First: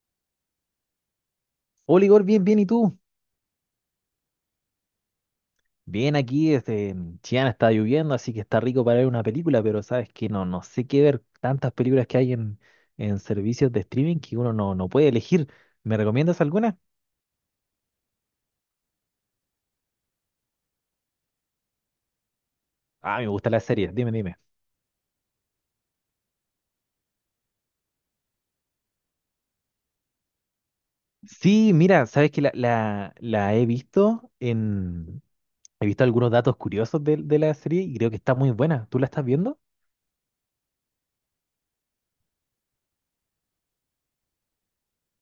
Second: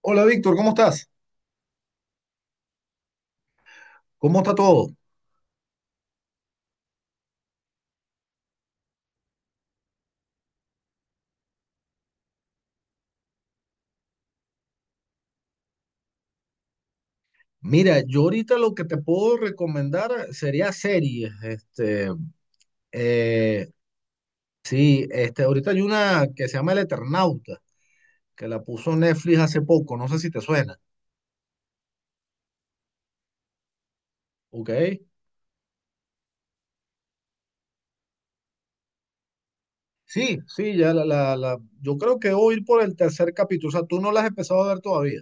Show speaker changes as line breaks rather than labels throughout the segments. Hola Víctor, ¿cómo estás?
Hola Igor, bien, bien, ¿y tú?
¿Cómo está todo?
Bien, aquí este, en Chillán está lloviendo, así que está rico para ver una película, pero sabes que no, no sé qué ver. Tantas películas que hay en servicios de streaming que uno no, no puede elegir. ¿Me recomiendas alguna?
Mira, yo ahorita lo que te puedo recomendar sería series.
Ah, me gusta la
Eh,
serie, dime, dime.
sí, este, ahorita hay una que se llama El Eternauta, que la puso Netflix hace poco, no sé si te suena.
Sí, mira, sabes que la he visto
¿Ok?
en... He visto algunos datos curiosos de la serie y creo que está muy buena. ¿Tú la estás viendo?
Sí, sí, yo creo que voy a ir por el tercer capítulo, o sea, tú no la has empezado a ver todavía.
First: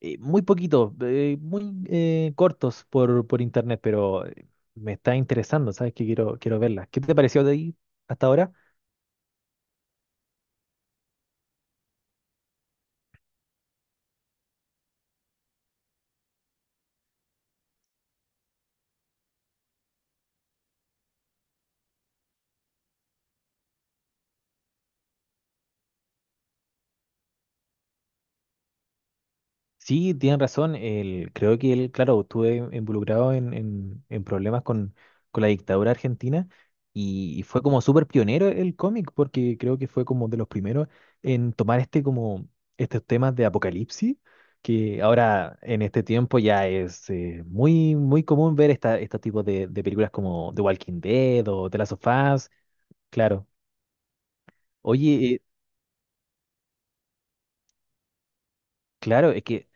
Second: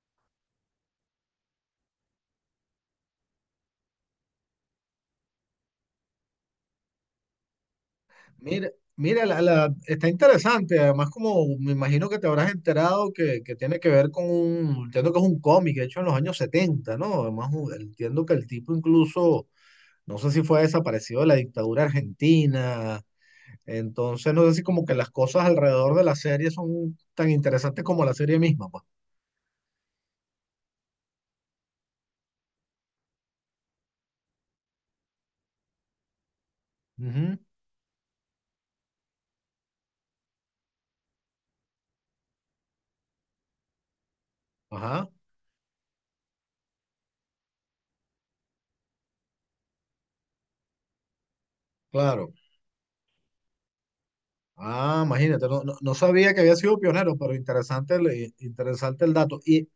Muy poquitos, muy cortos por internet, pero me está interesando, ¿sabes? Que quiero, quiero verlas. ¿Qué te pareció de ahí hasta ahora?
Mira, está interesante. Además, como me imagino que te habrás enterado que tiene que ver con un, entiendo que es un cómic hecho en los años 70, ¿no? Además, entiendo que el tipo incluso, no sé si fue desaparecido de la dictadura argentina. Entonces, no sé si como que las cosas alrededor de la serie son tan interesantes como la serie misma, pues.
Sí, tienen razón. El, creo que él, claro, estuve involucrado en problemas con la dictadura argentina
Ujú.
y fue como súper pionero el cómic, porque creo que fue como de los primeros en tomar este como estos temas de apocalipsis, que
Ajá,
ahora en este tiempo ya es muy, muy común ver esta, estos tipos de películas como The Walking Dead o The Last of
claro.
Us, claro.
Ah,
Oye,
imagínate, no, no, no sabía que había sido pionero, pero interesante interesante el
claro,
dato.
es
Y,
que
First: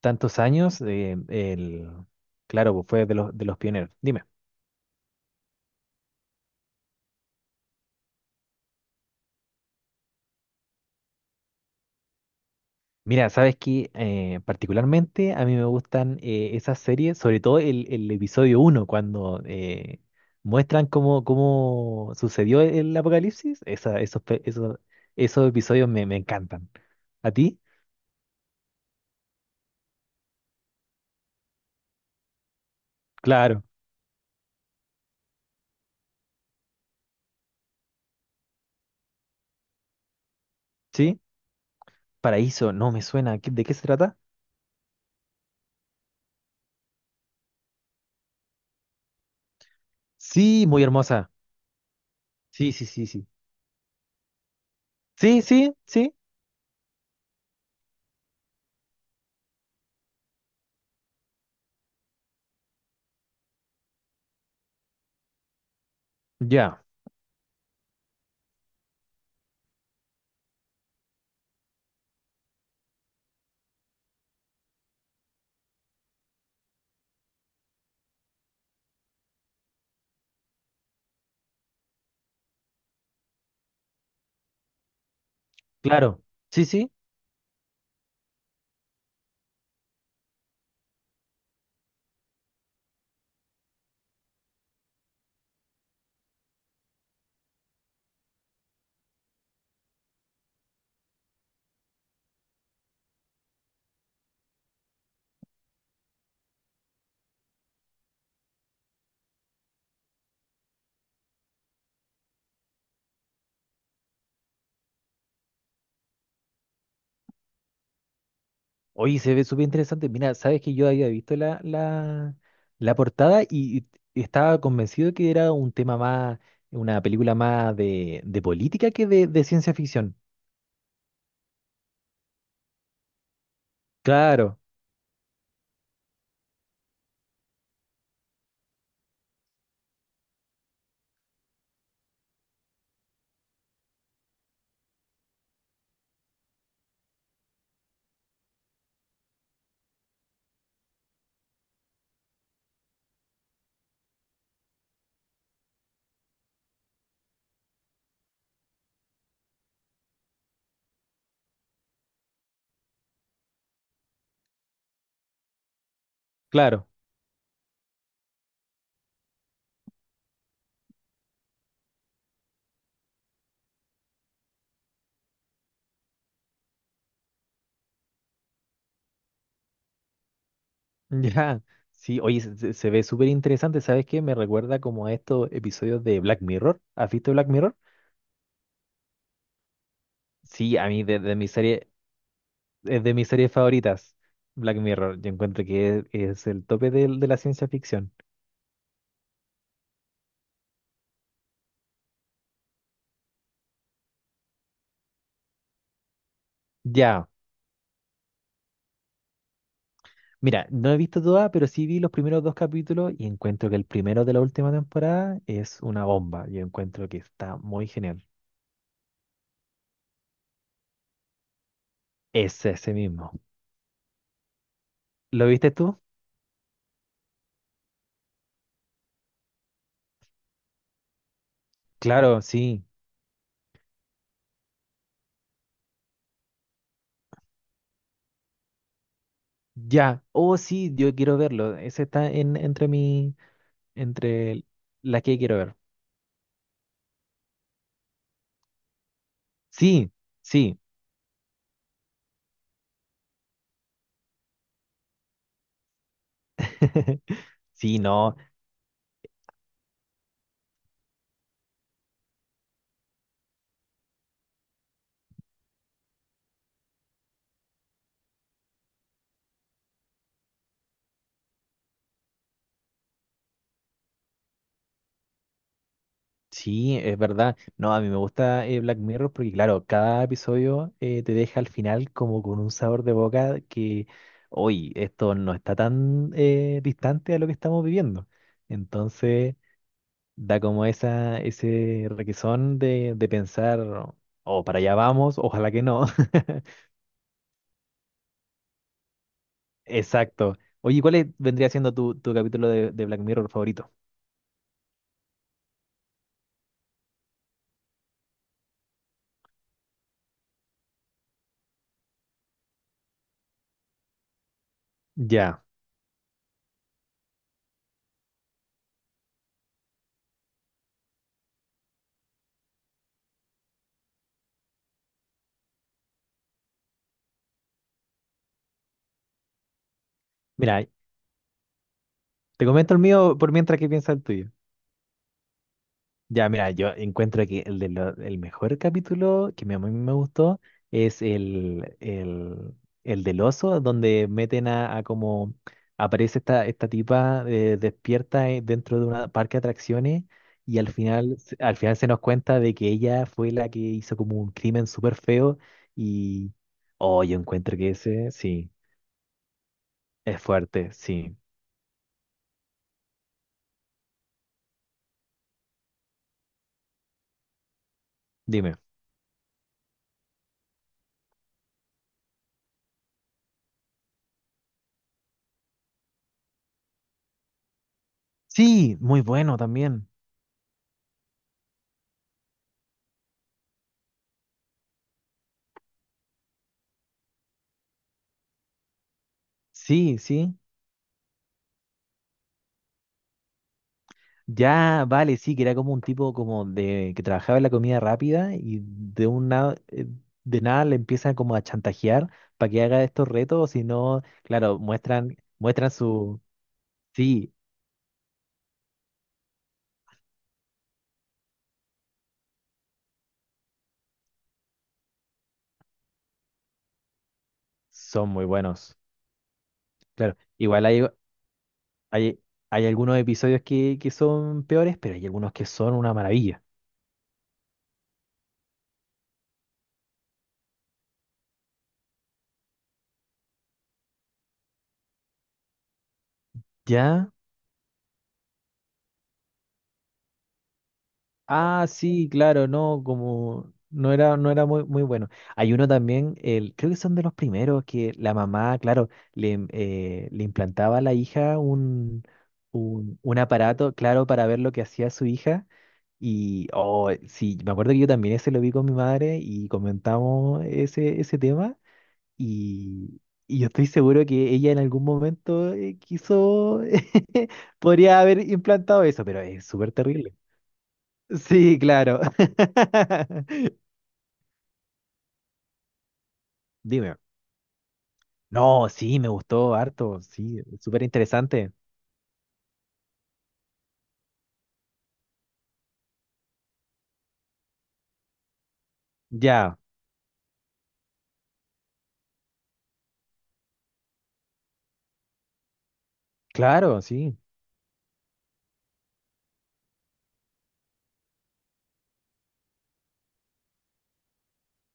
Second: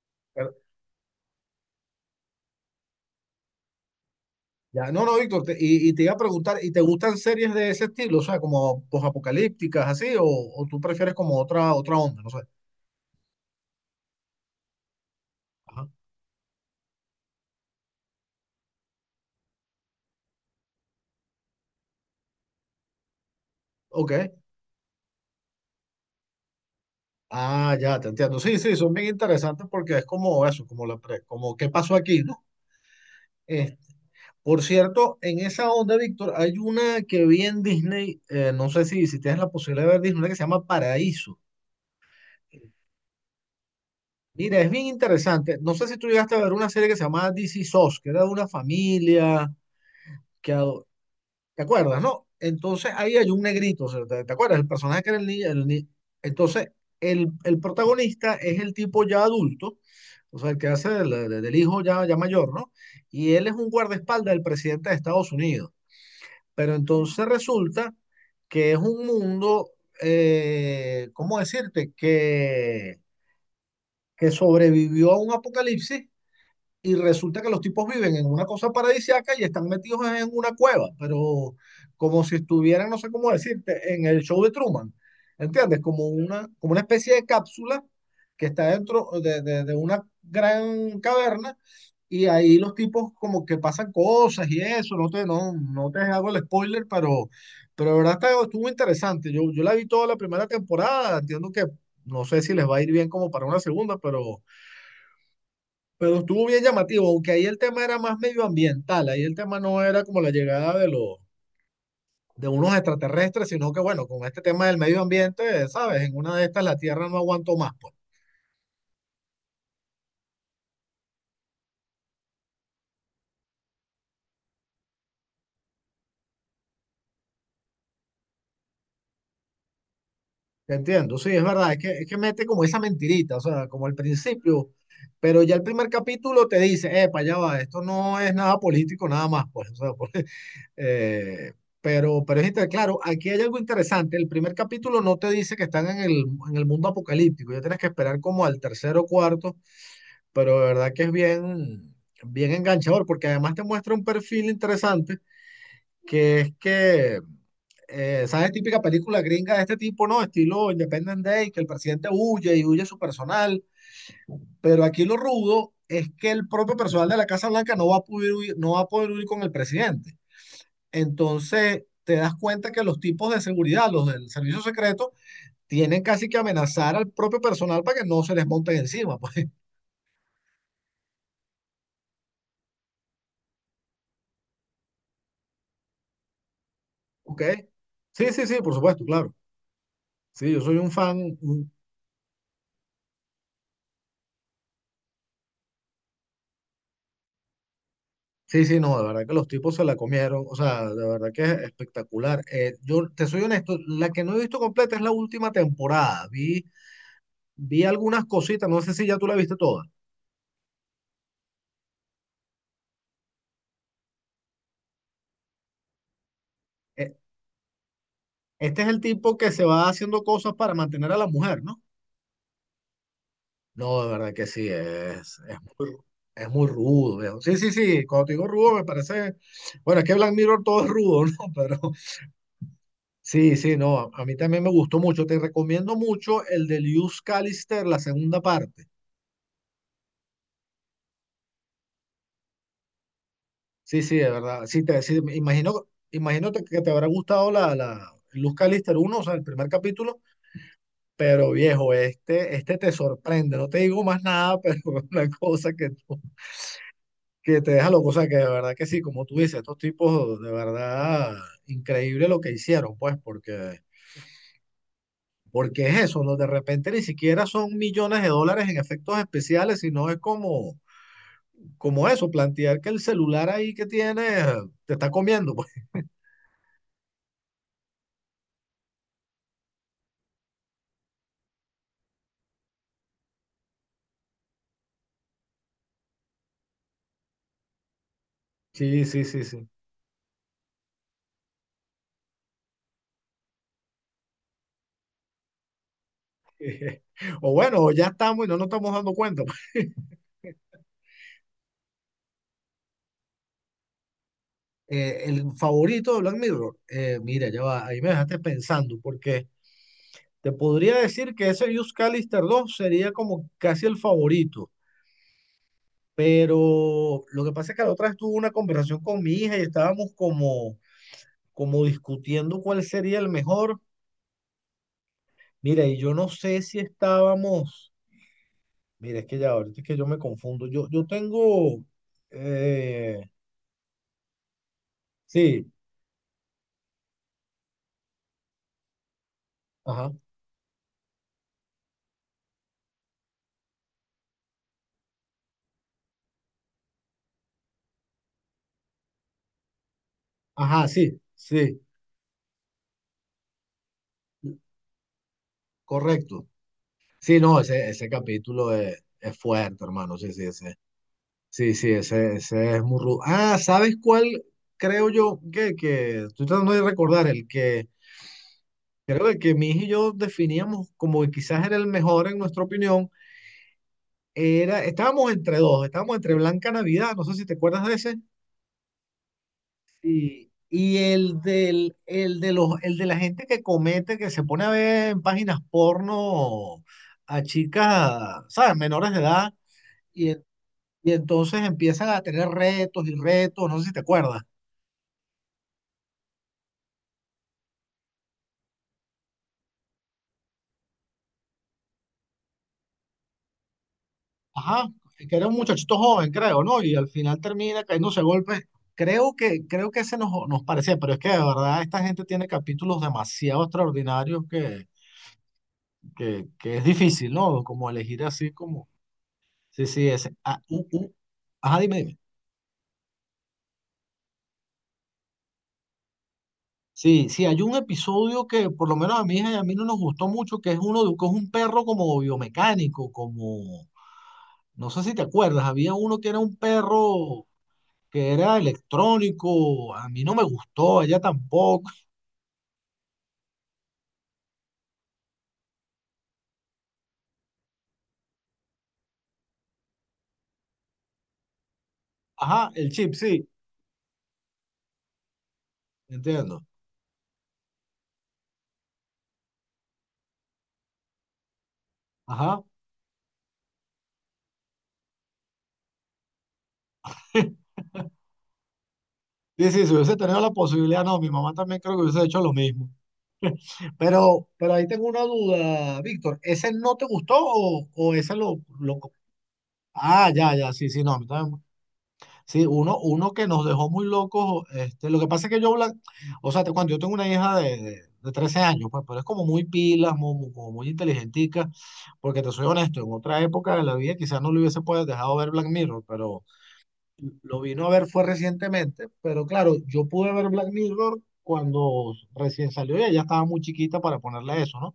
tantos años, el, claro, pues fue de los pioneros. Dime.
ya, no, no, Víctor, y, te iba a preguntar, ¿y te gustan series de ese estilo? O sea, como posapocalípticas, así, o tú prefieres como otra, otra onda, no sé.
Mira, sabes que particularmente a mí me
Ajá.
gustan esas series, sobre todo el episodio uno cuando muestran cómo, cómo sucedió el apocalipsis. Esa,
Ok.
esos, pe- esos, esos episodios me, me encantan. ¿A ti?
Ah, ya, te entiendo. Sí, sí, son bien interesantes porque es como eso, como como qué pasó aquí, ¿no?
Claro,
Eh, por cierto, en esa onda, Víctor, hay una que vi en Disney, no sé si tienes la posibilidad de ver Disney, una que se llama
¿sí?
Paraíso.
Paraíso, no me suena. ¿Qué- ¿De qué se trata?
Mira, es bien interesante. No sé si tú llegaste a ver una serie que se llamaba This Is Us, que era de una familia que,
Sí, muy
ado-
hermosa.
¿te acuerdas, no?
Sí, sí,
Entonces
sí,
ahí
sí.
hay un negrito, o sea, ¿ te acuerdas? El personaje que era el
Sí,
niño. El
sí,
ni-
sí.
Entonces, el protagonista es el tipo ya adulto, o sea, el que hace del hijo ya, ya mayor, ¿no? Y él es un guardaespaldas del presidente de Estados Unidos. Pero
Ya,
entonces resulta que es un mundo, ¿cómo decirte? Que sobrevivió a un apocalipsis y resulta que los tipos viven en una cosa paradisíaca y están metidos en una cueva, pero como si estuvieran, no sé cómo decirte, en el show de Truman, ¿entiendes?
claro. Sí,
Como una
sí.
especie de cápsula que está dentro de una gran caverna y ahí los tipos como que pasan cosas y eso, no te hago el spoiler, pero de verdad estuvo interesante. Yo la vi toda la primera temporada, entiendo que no sé si les va a ir bien como para una segunda, pero... Pero estuvo bien llamativo, aunque ahí el tema era más medioambiental, ahí el tema no era como la llegada de los, de unos extraterrestres, sino que bueno, con este tema del medio ambiente, sabes, en una de estas la Tierra no aguantó más, pues.
Oye, se ve súper interesante. Mira, sabes que yo había visto la portada y estaba convencido que era un tema más, una película más de política que de ciencia ficción.
Te entiendo, sí, es verdad, es que mete como esa mentirita, o sea, como al
Claro,
principio, pero ya el primer capítulo te dice, epa, ya va, esto no es nada político, nada más, pues, o sea, pues, Eh, pero claro, aquí hay algo interesante. El primer capítulo no te dice que están en el mundo apocalíptico. Ya tienes que esperar como al tercero o cuarto, pero de verdad que es bien, bien enganchador, porque además te muestra un perfil interesante, que es que, ¿sabes? Típica película gringa de este tipo, ¿no? Estilo Independent Day, que el presidente huye y huye su personal. Pero aquí lo rudo es que el propio
claro.
personal de la Casa Blanca no va a poder huir- no va a poder huir con el presidente. Entonces, te das cuenta que los tipos de seguridad, los del servicio secreto, tienen casi que amenazar al propio personal para que no se les monten encima, pues,
Ya. Sí, oye, se ve súper interesante. ¿Sabes qué? Me recuerda como a estos episodios de Black Mirror. ¿Has visto
¿ok?
Black Mirror?
Sí, sí, sí, por supuesto, claro. Sí, yo soy
Sí, a
un
mí
fan.
de mi serie, es de mis series favoritas, Black Mirror. Yo encuentro que es el tope de la ciencia ficción.
Sí, sí, no, de verdad que los tipos se la comieron, o sea, de verdad que es espectacular. Yo te soy honesto, la que no he visto completa es la última temporada.
Ya.
Vi algunas cositas, no sé si ya tú la viste toda.
Mira, no he visto toda, pero sí vi los primeros dos capítulos y encuentro que el primero de la última temporada es una bomba. Yo encuentro
Eh,
que está muy genial.
este es el tipo que se va haciendo cosas para mantener a la mujer, ¿no?
Es ese mismo.
No, de verdad que sí,
¿Lo viste tú?
es muy rudo, viejo. Sí, sí, sí, cuando te digo rudo me parece, bueno, es que Black Mirror todo es rudo, ¿no? Pero
Claro, sí.
sí, sí, no, a mí también me gustó mucho. Te recomiendo mucho el de Luz Callister, la segunda parte.
Ya. Oh, sí, yo quiero verlo. Ese está en, entre mi,
Sí, sí, de verdad.
entre
Sí,
las
me
que quiero ver.
imagino, imagínate que te habrá gustado la Luz Callister uno o sea, el primer
Sí,
capítulo,
sí.
pero viejo, este te sorprende, no te digo más nada, pero una cosa que te deja
Sí,
loco. O sea, que
no.
de verdad que sí, como tú dices, estos tipos de verdad increíble lo que hicieron, pues, porque, porque es eso, ¿no? De repente ni siquiera son millones de dólares en efectos especiales, sino es como, como eso, plantear que el celular ahí que tienes te está comiendo, pues.
Sí, es verdad. No, a mí me gusta Black Mirror porque, claro, cada episodio te deja al final como con un sabor de boca que, hoy, esto no está tan distante a lo que estamos viviendo.
Sí, sí, sí,
Entonces,
sí.
da como esa, ese requesón de pensar, oh, oh, para allá vamos, ojalá que no.
O bueno, ya estamos y no nos estamos dando cuenta. Pues.
Exacto. Oye, ¿cuál es- vendría siendo tu, tu capítulo de Black Mirror favorito?
El favorito de Black Mirror, mira, ya va, ahí me dejaste pensando, porque te podría decir que ese Use Callister 2 sería como casi el favorito.
Ya.
Pero lo que pasa es que la otra vez tuve una conversación con mi hija y estábamos como, como discutiendo cuál sería el mejor. Mira, y yo no sé si estábamos. Mira, es que ya ahorita es que yo me confundo.
Mira,
Yo tengo.
te comento el
eh,
mío por mientras que piensa el tuyo.
sí,
Ya, mira, yo encuentro que el, el mejor capítulo a mí
ajá.
me gustó es el del oso, donde meten a como aparece esta, esta tipa despierta dentro de un parque de atracciones y
Ajá,
al
sí,
final, al
sí,
final se nos cuenta de que ella fue la que hizo como un crimen súper feo
correcto.
y, oh, yo
Sí, no,
encuentro que
ese
ese, sí,
capítulo es fuerte, hermano. Sí,
es
sí, ese.
fuerte, sí.
Sí, sí, ese es muy rudo. Ah, ¿sabes cuál creo yo que estoy tratando de recordar? El que
Dime.
creo que mi hija y yo definíamos como que quizás era el mejor en nuestra opinión. Era, estábamos entre dos, estábamos entre Blanca Navidad, no sé si te acuerdas de ese,
Sí, muy bueno también.
y el de los, el de la gente que comete, que se pone a ver en páginas porno a chicas, ¿sabes? Menores de edad,
Sí,
y, en-
sí.
y entonces empiezan a tener retos y retos, no sé si te acuerdas.
Ya, vale, sí, que era como un tipo como de que trabajaba en la comida rápida y de un eh, de nada le empiezan como a chantajear para que haga estos retos, si no, claro,
Ajá, que
muestran,
era un
muestran
muchachito joven,
su,
creo, ¿no? Y al final
sí,
termina cayéndose a golpes. Creo que ese nos parecía, pero es que de verdad esta gente tiene capítulos demasiado extraordinarios que es difícil, ¿no? Como elegir
son muy
así como...
buenos.
Sí, sí, ese...
Claro, igual hay,
Ajá, dime, dime.
hay, hay algunos episodios que son peores, pero hay algunos que son una maravilla.
Sí, sí, hay un episodio que por lo menos a mi hija y a mí no nos gustó mucho, que es uno de que es un perro como biomecánico, como... No sé si te acuerdas, había uno que era un
¿Ya?
perro que era electrónico, a mí no me gustó, a ella
Ah,
tampoco.
sí, claro, no, como no era, no era muy, muy bueno. Hay uno también, el, creo que son de los primeros, que la mamá, claro, le, im- le implantaba a la hija
Ajá, el chip,
un
sí,
aparato, claro, para ver lo que hacía su hija.
entiendo.
Y, oh, sí, me acuerdo que yo también ese lo vi con mi madre y comentamos ese, ese tema.
Ajá.
Y, y yo estoy seguro que ella en algún momento quiso, podría haber implantado eso, pero es
Sí, sí,
súper
si hubiese
terrible.
tenido la posibilidad, no, mi mamá
Sí,
también creo que
claro.
hubiese hecho lo mismo. Pero ahí tengo una duda, Víctor, ¿ese no te
Dime.
gustó o ese
No, sí, me gustó harto,
ah, ya,
sí,
ya, sí, sí,
súper
no, a mí también
interesante.
sí, uno, uno que nos dejó muy locos. Este, lo que pasa es que o sea, te cuento, yo tengo una hija de 13 años, pues, pero es como muy
Ya,
pilas, como muy, inteligentica, porque te soy honesto, en otra época de la vida quizás no le hubiese podido dejado ver Black Mirror, pero
claro, sí,
lo vino a ver fue recientemente, pero claro, yo pude ver Black Mirror cuando recién salió y ella estaba muy chiquita para ponerle eso, ¿no?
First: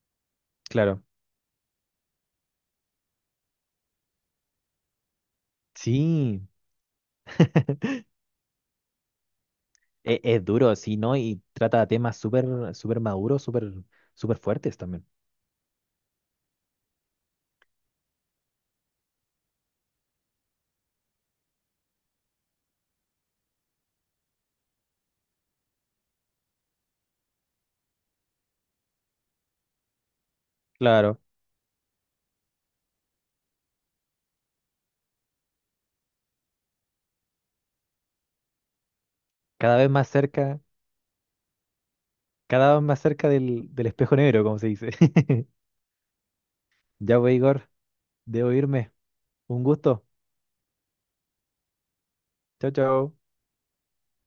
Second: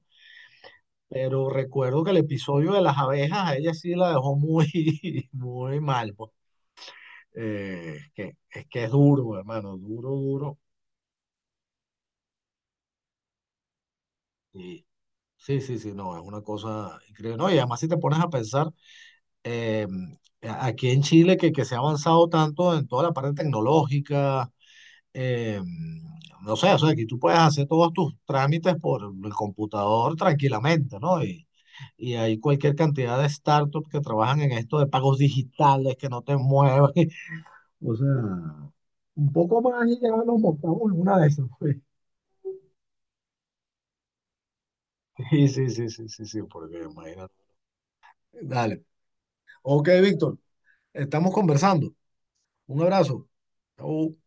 claro.
Pero recuerdo que el episodio de las abejas a ella sí la dejó muy, muy mal, pues.
Sí.
Es que es duro, hermano, duro,
Es
duro.
duro, sí, ¿no? Y trata temas súper, súper maduros, súper, súper fuertes
Y
también.
sí, sí, sí, no, es una cosa increíble. No, y además si te pones a pensar, eh, aquí en Chile que se ha avanzado tanto en toda la parte tecnológica, eh, no sé, o sea, aquí tú puedes hacer todos tus trámites por el computador tranquilamente,
Claro.
¿no? Y hay cualquier cantidad de startups que trabajan en esto de pagos digitales, que no te mueven. O sea, un poco
Cada
más
vez
y ya
más
nos
cerca,
montamos en una de esas, pues.
cada vez más cerca del espejo negro, como se dice.
Sí, sí, sí, sí, sí, sí, porque
Ya
imagínate.
voy, Igor. Debo
Dale.
irme. Un
Ok,
gusto.
Víctor, estamos conversando.
Chao,
Un
chao.
abrazo. Chau.